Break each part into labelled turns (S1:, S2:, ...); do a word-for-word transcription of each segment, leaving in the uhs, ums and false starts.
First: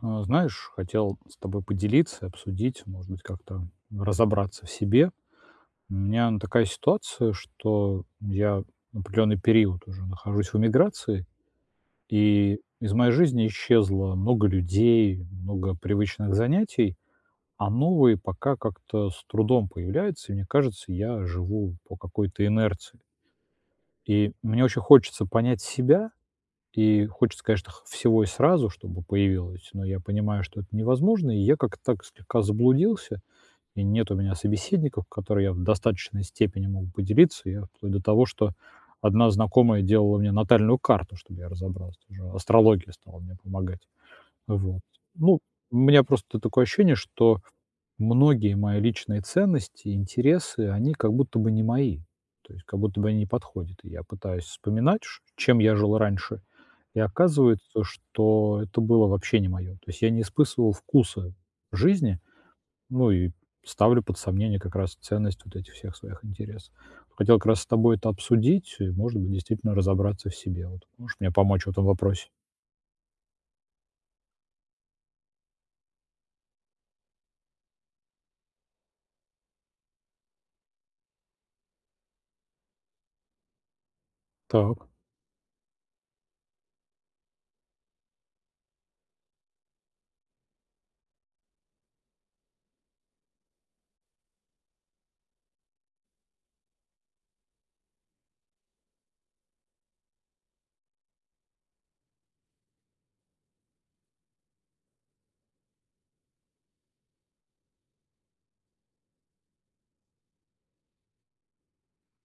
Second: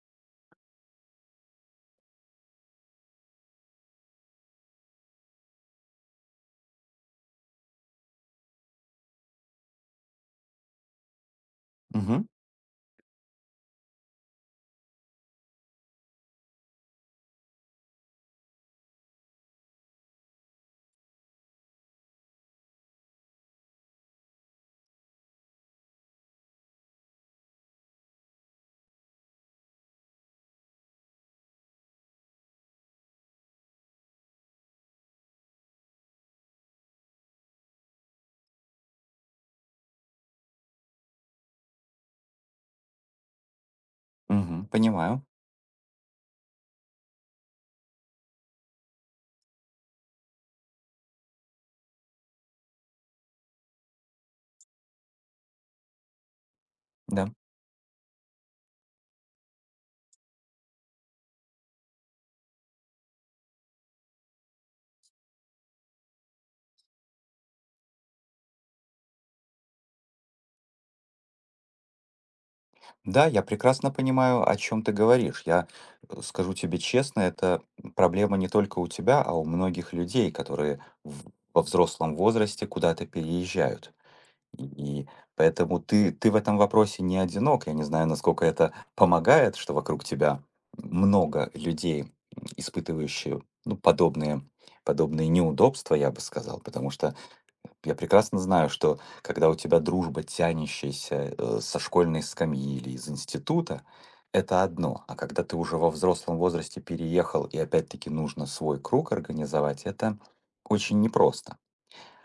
S1: А, знаешь, хотел с тобой поделиться и обсудить, может быть, как-то разобраться в себе. У меня, ну такая ситуация, что я определённый период уже нахожусь в эмиграции,
S2: Мгм.
S1: и из моей жизни исчезло много людей, много привычных занятий, а новые, пока, как-то с трудом появляются. И мне кажется, я живу по какой-то инерции. И мне очень хочется понять себя. И хочется, конечно, х всего и сразу, чтобы появилось, но я понимаю, что это невозможно. И я, как-то так, слегка заблудился. И нет у меня собеседников, которые я б в достаточной степени мог бы поделиться. И я, вплоть до того, что одна знакомая делала мне натальную карту, чтобы я разобрался. Уже астрология стала мне помогать. А
S2: Мгм,
S1: вот.
S2: понимаю.
S1: Ну, у меня просто т такое ощущение, что многие мои личные ценности, интересы, они как будто бы не мои, то есть как будто бы они не подходят. И я пытаюсь вспоминать, ш чем я жил раньше, и
S2: Да.
S1: оказывается, что это было вообще не моё. То есть я не испысывал вкуса жизни, ну и ставлю под сомнение, как раз, ценность вот этих всех своих интересов. Хотел, как раз, с тобой это обсудить и, может быть, действительно разобраться в себе. Вот можешь мне помочь в этом вопросе?
S2: Да, я прекрасно понимаю, о чём ты говоришь. Я, э, скажу тебе честно, это, м, проблема не только у тебя, а у многих людей, которые в во взрослом возрасте куда-то переезжают. И
S1: Так.
S2: и поэтому ты ты в этом вопросе не одинок. Я не знаю, насколько это помогает, что вокруг тебя, м, много людей, м, испытывающие, ну, подобные подобные неудобства, я бы сказал. Потому что я прекрасно знаю, что когда у тебя дружба, тянущаяся, э, со школьной скамьи или из института- это одно. А когда ты уже во взрослом возрасте переехал и опять-таки нужно свой круг организовать, это очень непросто.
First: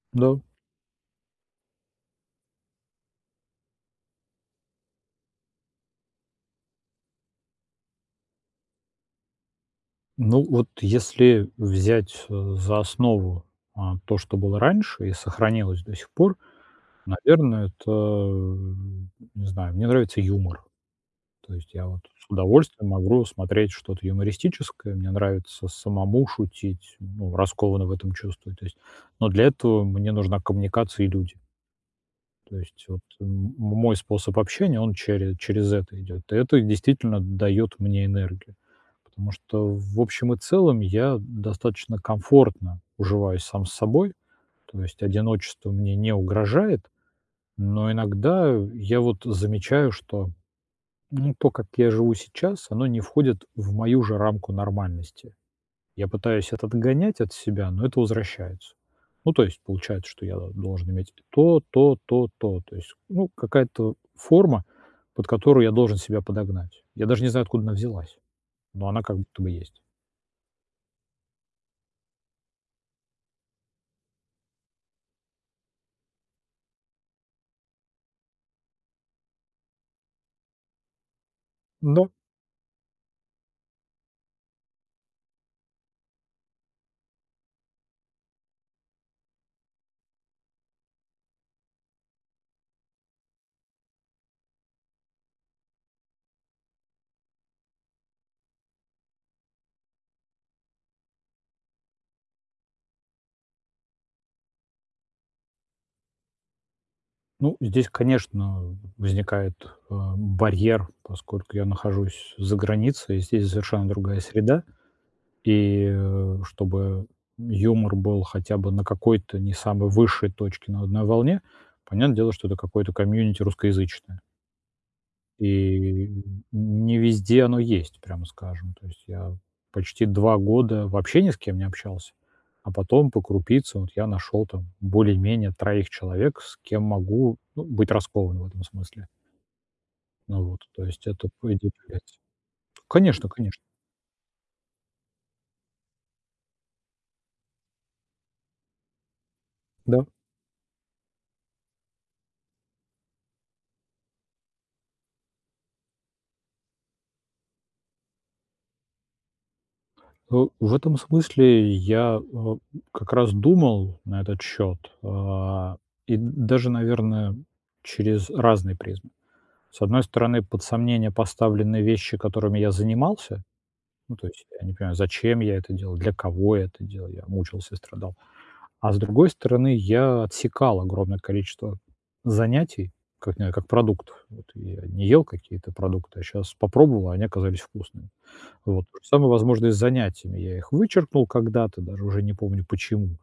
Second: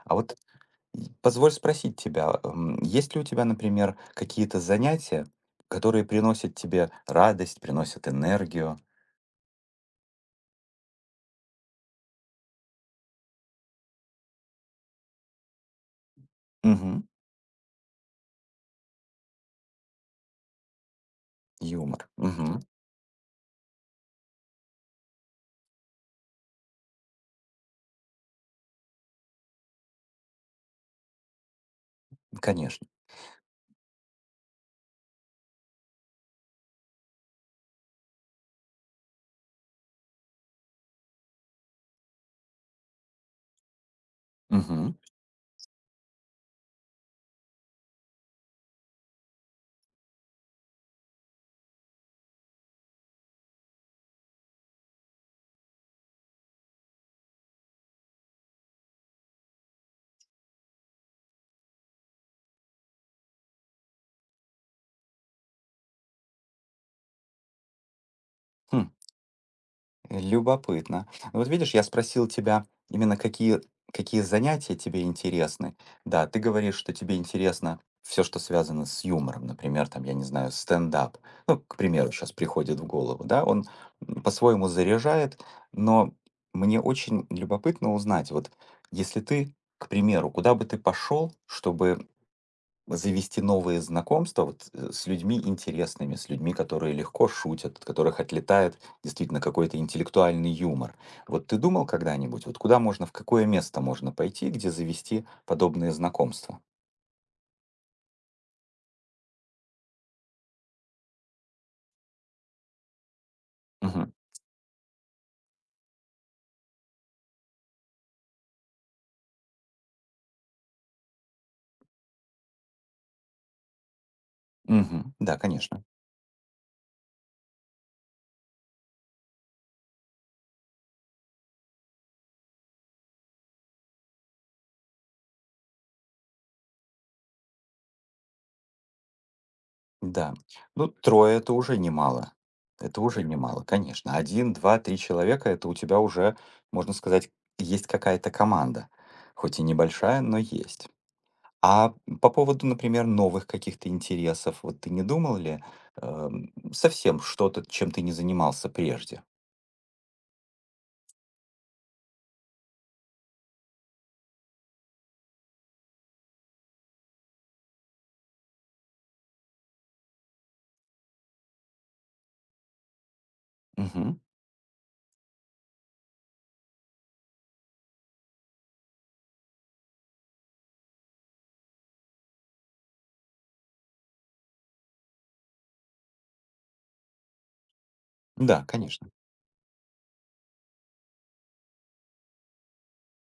S2: А вот,
S1: Да.
S2: м, позволь спросить тебя, а, м, есть ли у тебя, например, какие-то занятия, которые приносят тебе радость, приносят энергию?
S1: Ну вот если взять, э, за основу, а, то, что было раньше и сохранилось до сих пор,
S2: Мгм.
S1: наверное, это, не знаю, мне нравится юмор. То есть я вот
S2: Юмор,
S1: с
S2: мгм.
S1: удовольствием могу смотреть что-то юмористическое. Мне нравится самому шутить, ну, раскованно в этом чувствую, то есть. Но для этого мне нужна коммуникация и люди. То есть
S2: Конечно.
S1: вот м м мой способ общения, он чере через это идёт. И это действительно даёт мне энергию, потому что в общем и целом я достаточно комфортно уживаюсь сам с собой. То
S2: Мгм.
S1: есть одиночество мне не угрожает. Но иногда, э, я вот замечаю, что, ну то, как я живу сейчас, оно не входит в мою же рамку нормальности. Я пытаюсь это отгонять от себя, но это возвращается. Ну то есть получается, что я должен иметь и то, то, то, то. То есть, ну какая-то форма, под которую я должен себя подогнать. Я даже не знаю, откуда она взялась,
S2: Хм.
S1: но она как будто бы есть.
S2: Любопытно. А вот видишь, я спросил тебя именно какие какие занятия тебе интересны. Да, ты говоришь, что тебе интересно всё, что связано с юмором. Например, там, я не знаю, стендап, ну, к
S1: Да.
S2: примеру, щас приходит в голову, да? Он по-своему заряжает. Но мне очень любопытно узнать. Вот если ты, к примеру, куда бы ты пошёл, чтобы завести новые знакомства, вот, э, с людьми интересными, с людьми, которые легко шутят, от которых отлетает действительно какой-то интеллектуальный юмор. Вот ты думал когда-нибудь, вот куда можно, в какое место можно пойти, где завести подобные знакомства?
S1: Ну здесь, конечно, возникает, э, барьер, поскольку я нахожусь за границей, здесь совершенно
S2: Мгм.
S1: другая среда. И, э, чтобы юмор был хотя бы на какой-то не самой высшей точке, но на одной волне, понятное дело, что это какое-то комьюнити русскоязычное.
S2: Мгм. Да,
S1: И,
S2: конечно.
S1: м, н не везде оно есть, прямо скажем. То есть я почти два года вообще ни с кем не общался, а потом по крупице вот я нашёл там более-менее троих человек, с кем могу, ну, быть раскованным в этом смысле.
S2: Да.
S1: Ну вот. То
S2: Ну,
S1: есть это
S2: трое- это
S1: будет
S2: уже
S1: влиять.
S2: немало. Это уже
S1: Конечно конечно.
S2: немало, конечно. один, два, три человека- это у тебя уже, можно сказать, есть какая-то команда. Хоть и
S1: Да.
S2: небольшая, но есть. А, м, по поводу, например, новых каких-то интересов, вот ты не думал ли, эм, совсем что-то, чем ты не занимался прежде?
S1: Э, в этом смысле я, э, м как раз думал на этот счёт, а, и д даже, наверное, через разные призмы. С одной стороны, под сомнение поставлены вещи, которыми я занимался. Ну,
S2: Мгм.
S1: то есть я не понимаю, зачем я это делал, для кого я это делал. Я мучился, страдал. А с другой стороны, я отсекал огромное количество занятий как не как продуктов. Вот я не ел какие-то продукты, а щас попробовал, а они оказались вкусными.
S2: М-да,
S1: Вот. То же
S2: конечно.
S1: самое, возможно, и с занятиями. Я их вычеркнул когда-то, даже уже не помню почему.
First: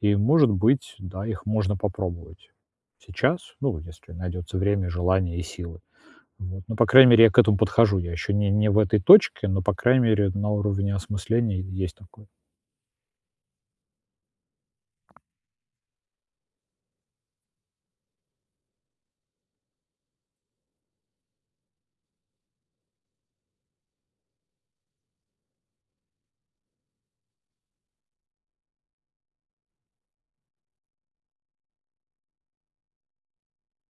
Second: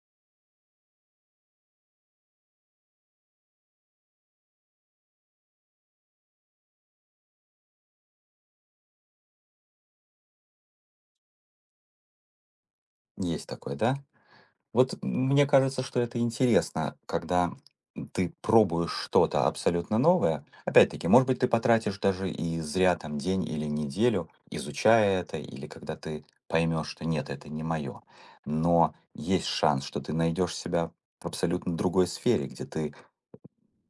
S1: И, может быть, да, их можно попробовать сейчас. Ну, если найдётся время, желание и силы. Вот. Ну, по крайней мере, я к этому подхожу. Я ещё не не в этой точке, но, по крайней мере, на уровне осмысления е есть такое.
S2: Есть такое, да? Вот м мне кажется, что это интересно, когда, м, ты пробуешь что-то абсолютно новое. Опять-таки, может быть, ты потратишь даже и зря, там, день или неделю, изучая это, или когда ты поймёшь, что нет, это не моё, но есть шанс, что ты найдёшь себя в абсолютно другой сфере, где ты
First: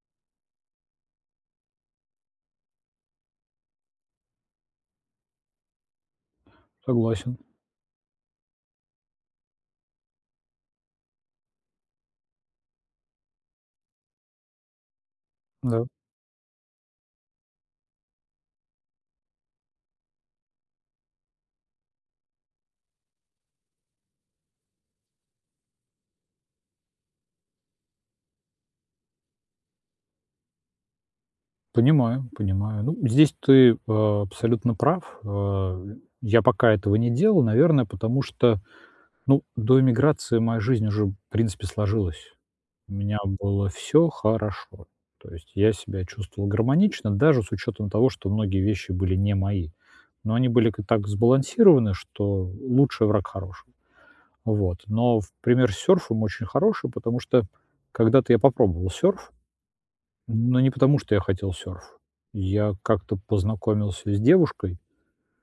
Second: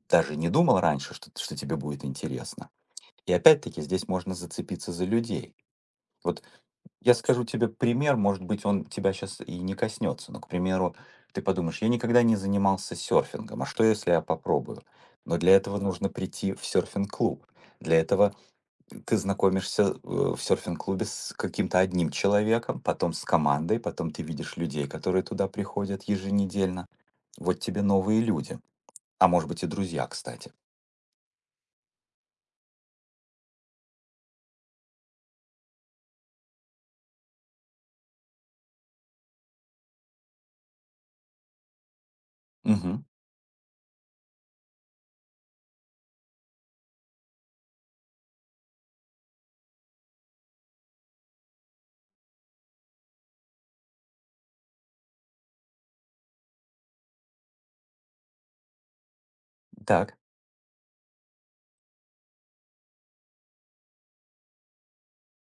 S2: даже не думал раньше, шт что тебе будет интересно. И опять-таки, здесь можно зацепиться за людей. Вот я
S1: Согласен.
S2: скажу тебе пример, может быть, он тебя щас и не коснётся, но, к примеру, ты подумаешь: "Я никогда не занимался сёрфингом. А что, если я попробую?" Но для этого
S1: Да.
S2: нужно прийти в сёрфинг-клуб. Для этого, м, ты знакомишься, э, в сёрфинг-клубе с каким-то одним человеком, потом с командой, потом ты видишь людей, которые туда приходят еженедельно. Вот тебе новые люди. А может быть, и друзья, кстати.
S1: Понимаю, понимаю. Ну, здесь ты, э, абсолютно прав. Э, я пока этого не делал, наверное, потому что, ну, до эмиграции моя жизнь уже в принципе сложилась. У
S2: Мгм.
S1: меня было всё хорошо. То есть я себя чувствовал гармонично, даже с учётом того, что многие вещи были не мои, но они были к так сбалансированы, что лучший- враг хорошего. Вот. Но пример с сёрфом очень хороший, потому что когда-то я попробовал сёрф,
S2: Так.
S1: но не потому, что я хотел сёрф. Я как-то познакомился с девушкой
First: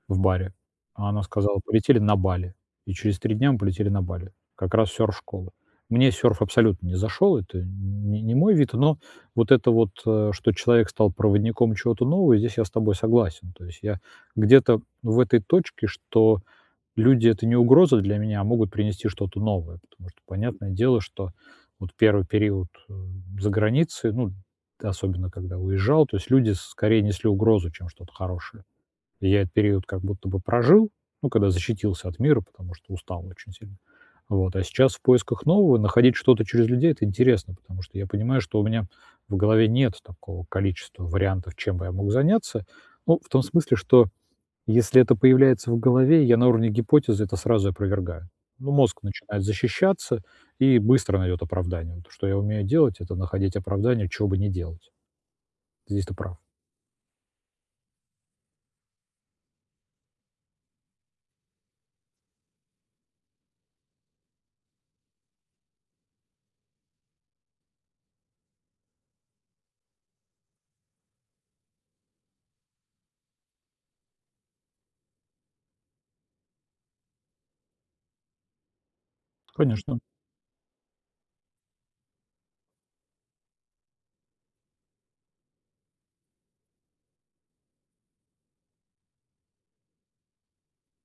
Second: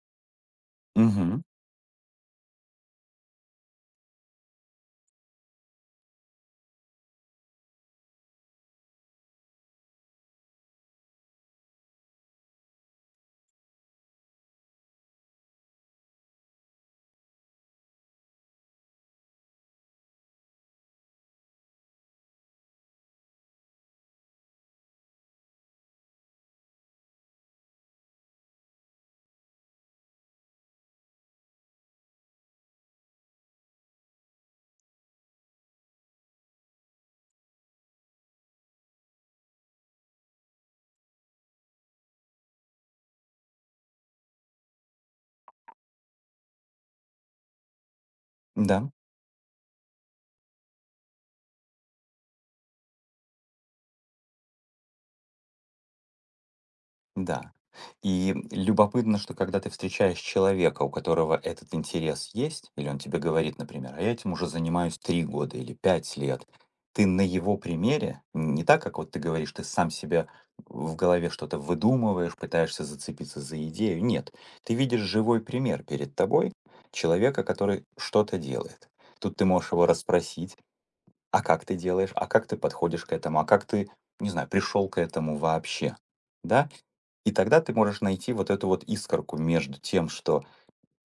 S1: в баре, а она
S2: Мгм.
S1: сказала: "Полетели на Бали". И через три дня мы полетели на Бали. Как раз сёрф-школа. Мне сёрф абсолютно не зашёл. Это н не не мой вид. Но вот это вот, э, что человек стал проводником чего-то нового, здесь я с тобой согласен. То есть я где-то в этой точке, что люди- это не угроза для меня, а могут принести что-то новое. Потому что понятное дело, что вот первый период, э, за границей, ну, т особенно когда уезжал, то есть люди скорее несли угрозу, чем что-то хорошее. И я этот период как будто бы прожил, ну, когда защитился от мира, потому что устал очень сильно. Вот. А сейчас в поисках нового находить что-то через людей- это интересно, потому что я понимаю, что у меня в голове нет такого количества вариантов, чем бы я мог заняться. Ну, в том смысле, что если это появляется в голове, я на уровне гипотезы это сразу опровергаю. Ну,
S2: М-да.
S1: мозг начинает защищаться и быстро найдёт оправдание. Но то, что я умею делать- это находить оправдание, чего бы не делать. Здесь ты прав.
S2: Да. И любопытно, что когда ты встречаешь человека, у которого этот интерес есть, или он тебе говорит, например: "А я этим уже занимаюсь три года или пять лет". Ты на его примере, н не так, как вот ты говоришь, ты сам себя в голове что-то выдумываешь, пытаешься зацепиться за идею. Нет, ты видишь живой пример перед тобой человека, который что-то делает. Тут ты можешь его
S1: Конечно.
S2: расспросить: "А как ты делаешь? А как ты подходишь к этому? А как ты- не знаю- пришел к этому вообще?" Да, и тогда ты можешь найти вот эту вот искорку между тем, что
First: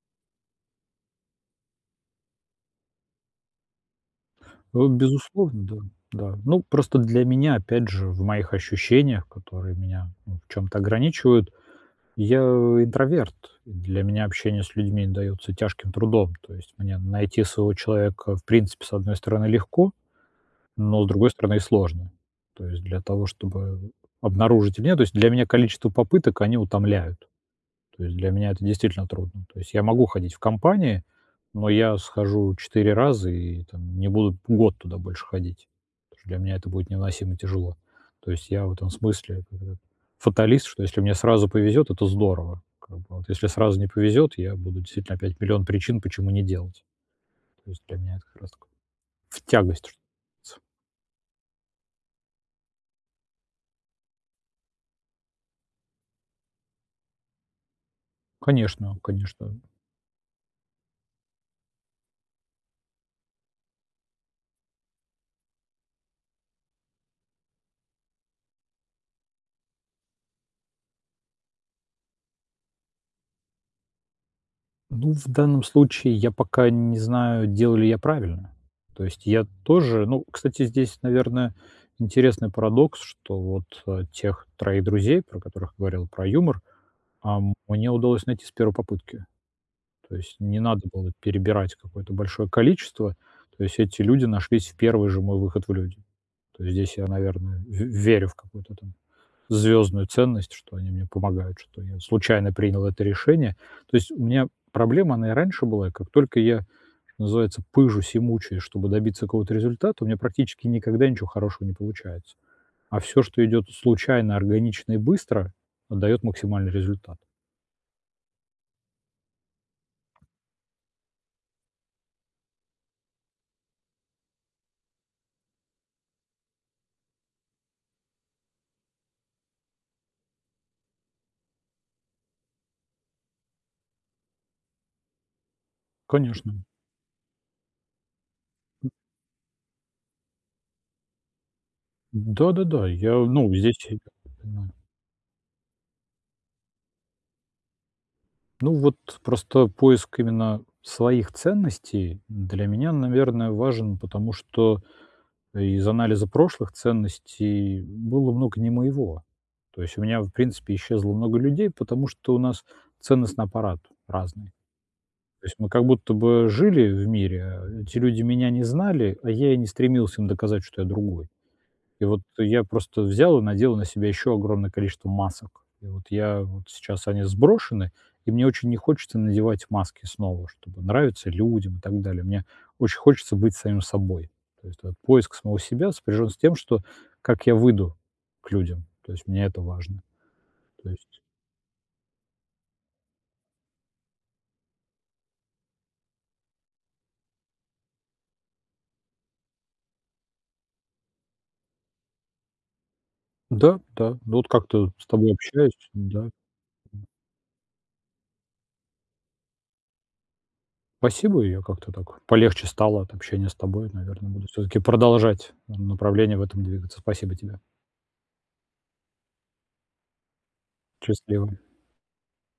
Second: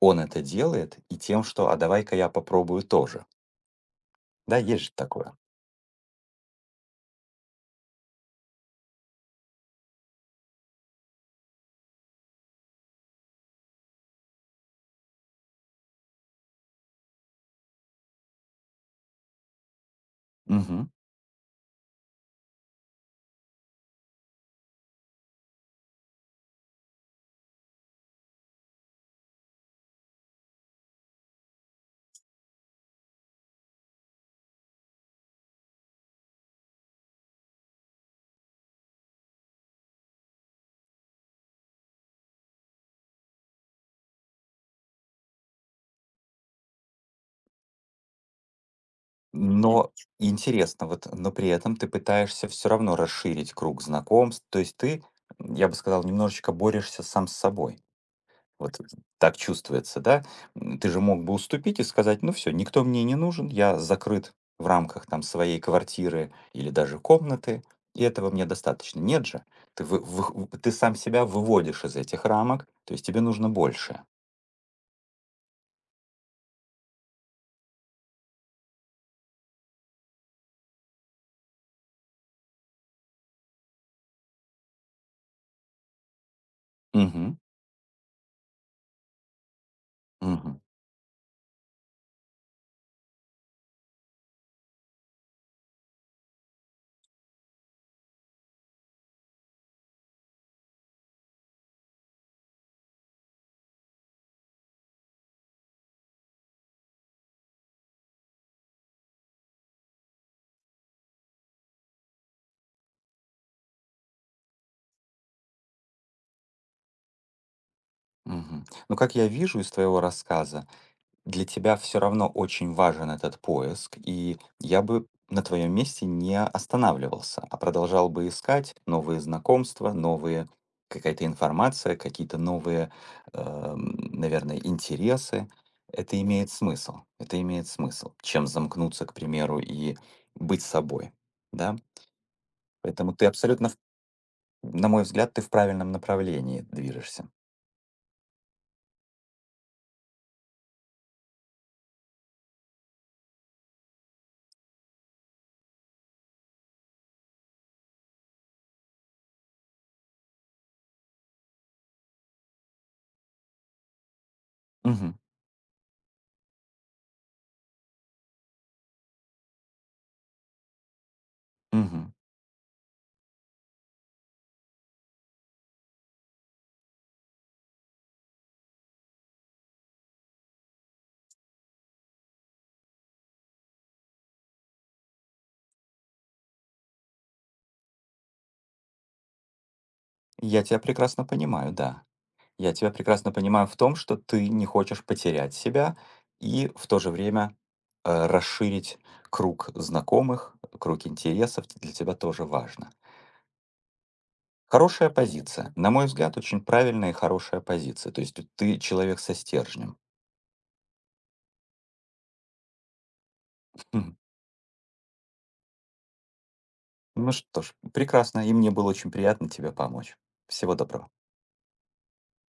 S2: он это делает, и тем, что: "А давай-ка я попробую тоже". Да,
S1: Э,
S2: есть же такое?
S1: безусловно, да, да. Ну просто для меня опять же в моих ощущениях, которые меня, ну, в чём-то ограничивают, я интроверт, для меня общение с людьми даётся тяжким трудом. То есть мне найти своего человека, в принципе, с одной стороны, легко,
S2: Мгм.
S1: но с другой стороны, и сложно. То есть для того, чтобы обнаружить у меня, то есть для меня количество попыток, они утомляют. То есть для меня это действительно трудно. То есть я могу ходить в компании, но я схожу четыре раза и там не буду год туда больше ходить, потому что для меня это будет невыносимо тяжело. То есть я в этом смысле фаталист, что если мне сразу повезёт, это здорово как бы, а вот если сразу не повезёт, я буду действительно опять миллион причин, почему не делать. То есть для меня это как раз в тягость то,
S2: Но
S1: чт тс
S2: интересно вот, но при этом ты пытаешься всё равно расширить круг знакомств. То есть ты, м, я бы сказал, немножечко борешься сам с собой. Вот
S1: Конечно,
S2: это так
S1: конечно.
S2: чувствуется, да? М, ты же мог бы уступить и сказать: "Ну, всё, никто мне не нужен. Я закрыт в рамках там своей квартиры или даже комнаты, и этого мне достаточно". Нет же, ты вы вых ты сам себя выводишь из этих рамок, то есть тебе нужно больше.
S1: Ну, в данном случае я пока не знаю, делаю ли я правильно. То есть я тоже ну, кстати, здесь, наверное, интересный парадокс, что вот, а, тех троих друзей, про которых говорил, про юмор,
S2: Мгм.
S1: а, мне удалось найти с первой попытки. То есть не
S2: Мгм.
S1: надо было перебирать какое-то большое количество. То есть эти люди нашлись в первый же мой выход в люди. То есть здесь я, наверное, в верю в какую-то там звёздную ценность, что они мне помогают, что я случайно принял это решение. То есть у меня проблема, она и раньше была: как только я, что называется, пыжусь и мучаюсь, чтобы добиться какого-то результата, у меня практически никогда ничего хорошего не получается. А всё, что идёт случайно, органично и быстро, э, даёт максимальный результат.
S2: Мгм. Ну, как я вижу из твоего рассказа, для тебя всё равно очень важен этот поиск. И я бы на твоём месте не останавливался, а продолжал бы искать новые знакомства, новые какая-то информация, какие-то новые, эм, наверное, интересы. Это имеет
S1: Конечно.
S2: смысл. Это имеет смысл. Чем
S1: М.
S2: замкнуться, к примеру, и быть с собой. Да?
S1: М, да-да-да. И я,
S2: Поэтому ты
S1: ну,
S2: абсолютно
S1: здесь
S2: ф
S1: [unintelligible] понимаю.
S2: на мой взгляд, ты в правильном направлении движешься.
S1: Ну, вот просто поиск именно своих ценностей для меня, наверное, важен, потому что из анализа прошлых ценностей было много не моего. То есть у меня в принципе исчезло много людей, потому что у нас ценностный аппарат разный.
S2: Мгм.
S1: То есть мы как будто бы жили в мире, эти люди меня не знали, а я и не стремился им доказать, что я другой. И
S2: Мгм.
S1: вот я просто взял и надел на себя ещё огромное количество масок. И вот я, вот сейчас они сброшены, и мне очень не хочется надевать маски снова, чтобы нравиться людям и так далее. Мне очень хочется быть самим собой. То есть вот поиск самого себя сопряжён с тем, что как я выйду к людям. То есть мне это важно,
S2: Я тебя
S1: то есть
S2: прекрасно понимаю, да. Я тебя прекрасно понимаю в том, что ты не хочешь потерять себя, и в то же время, э, расширить круг знакомых, круг интересов для тебя тоже важно.
S1: Да-да. Ну, вот как-то с
S2: Хорошая
S1: тобой общаюсь.
S2: позиция, на мой
S1: Да,
S2: взгляд, очень
S1: м
S2: правильная и хорошая позиция. То есть ты ты человек со стержнем.
S1: Спасибо. Я как-то так, полегче стало от общения с тобой.
S2: Мгм.
S1: Наверное, буду всё-таки продолжать в направлении в этом двигаться.
S2: Ну
S1: Спасибо тебе.
S2: что ж, прекрасно. И мне было очень приятно тебе помочь. Всего доброго.
S1: Счастливо.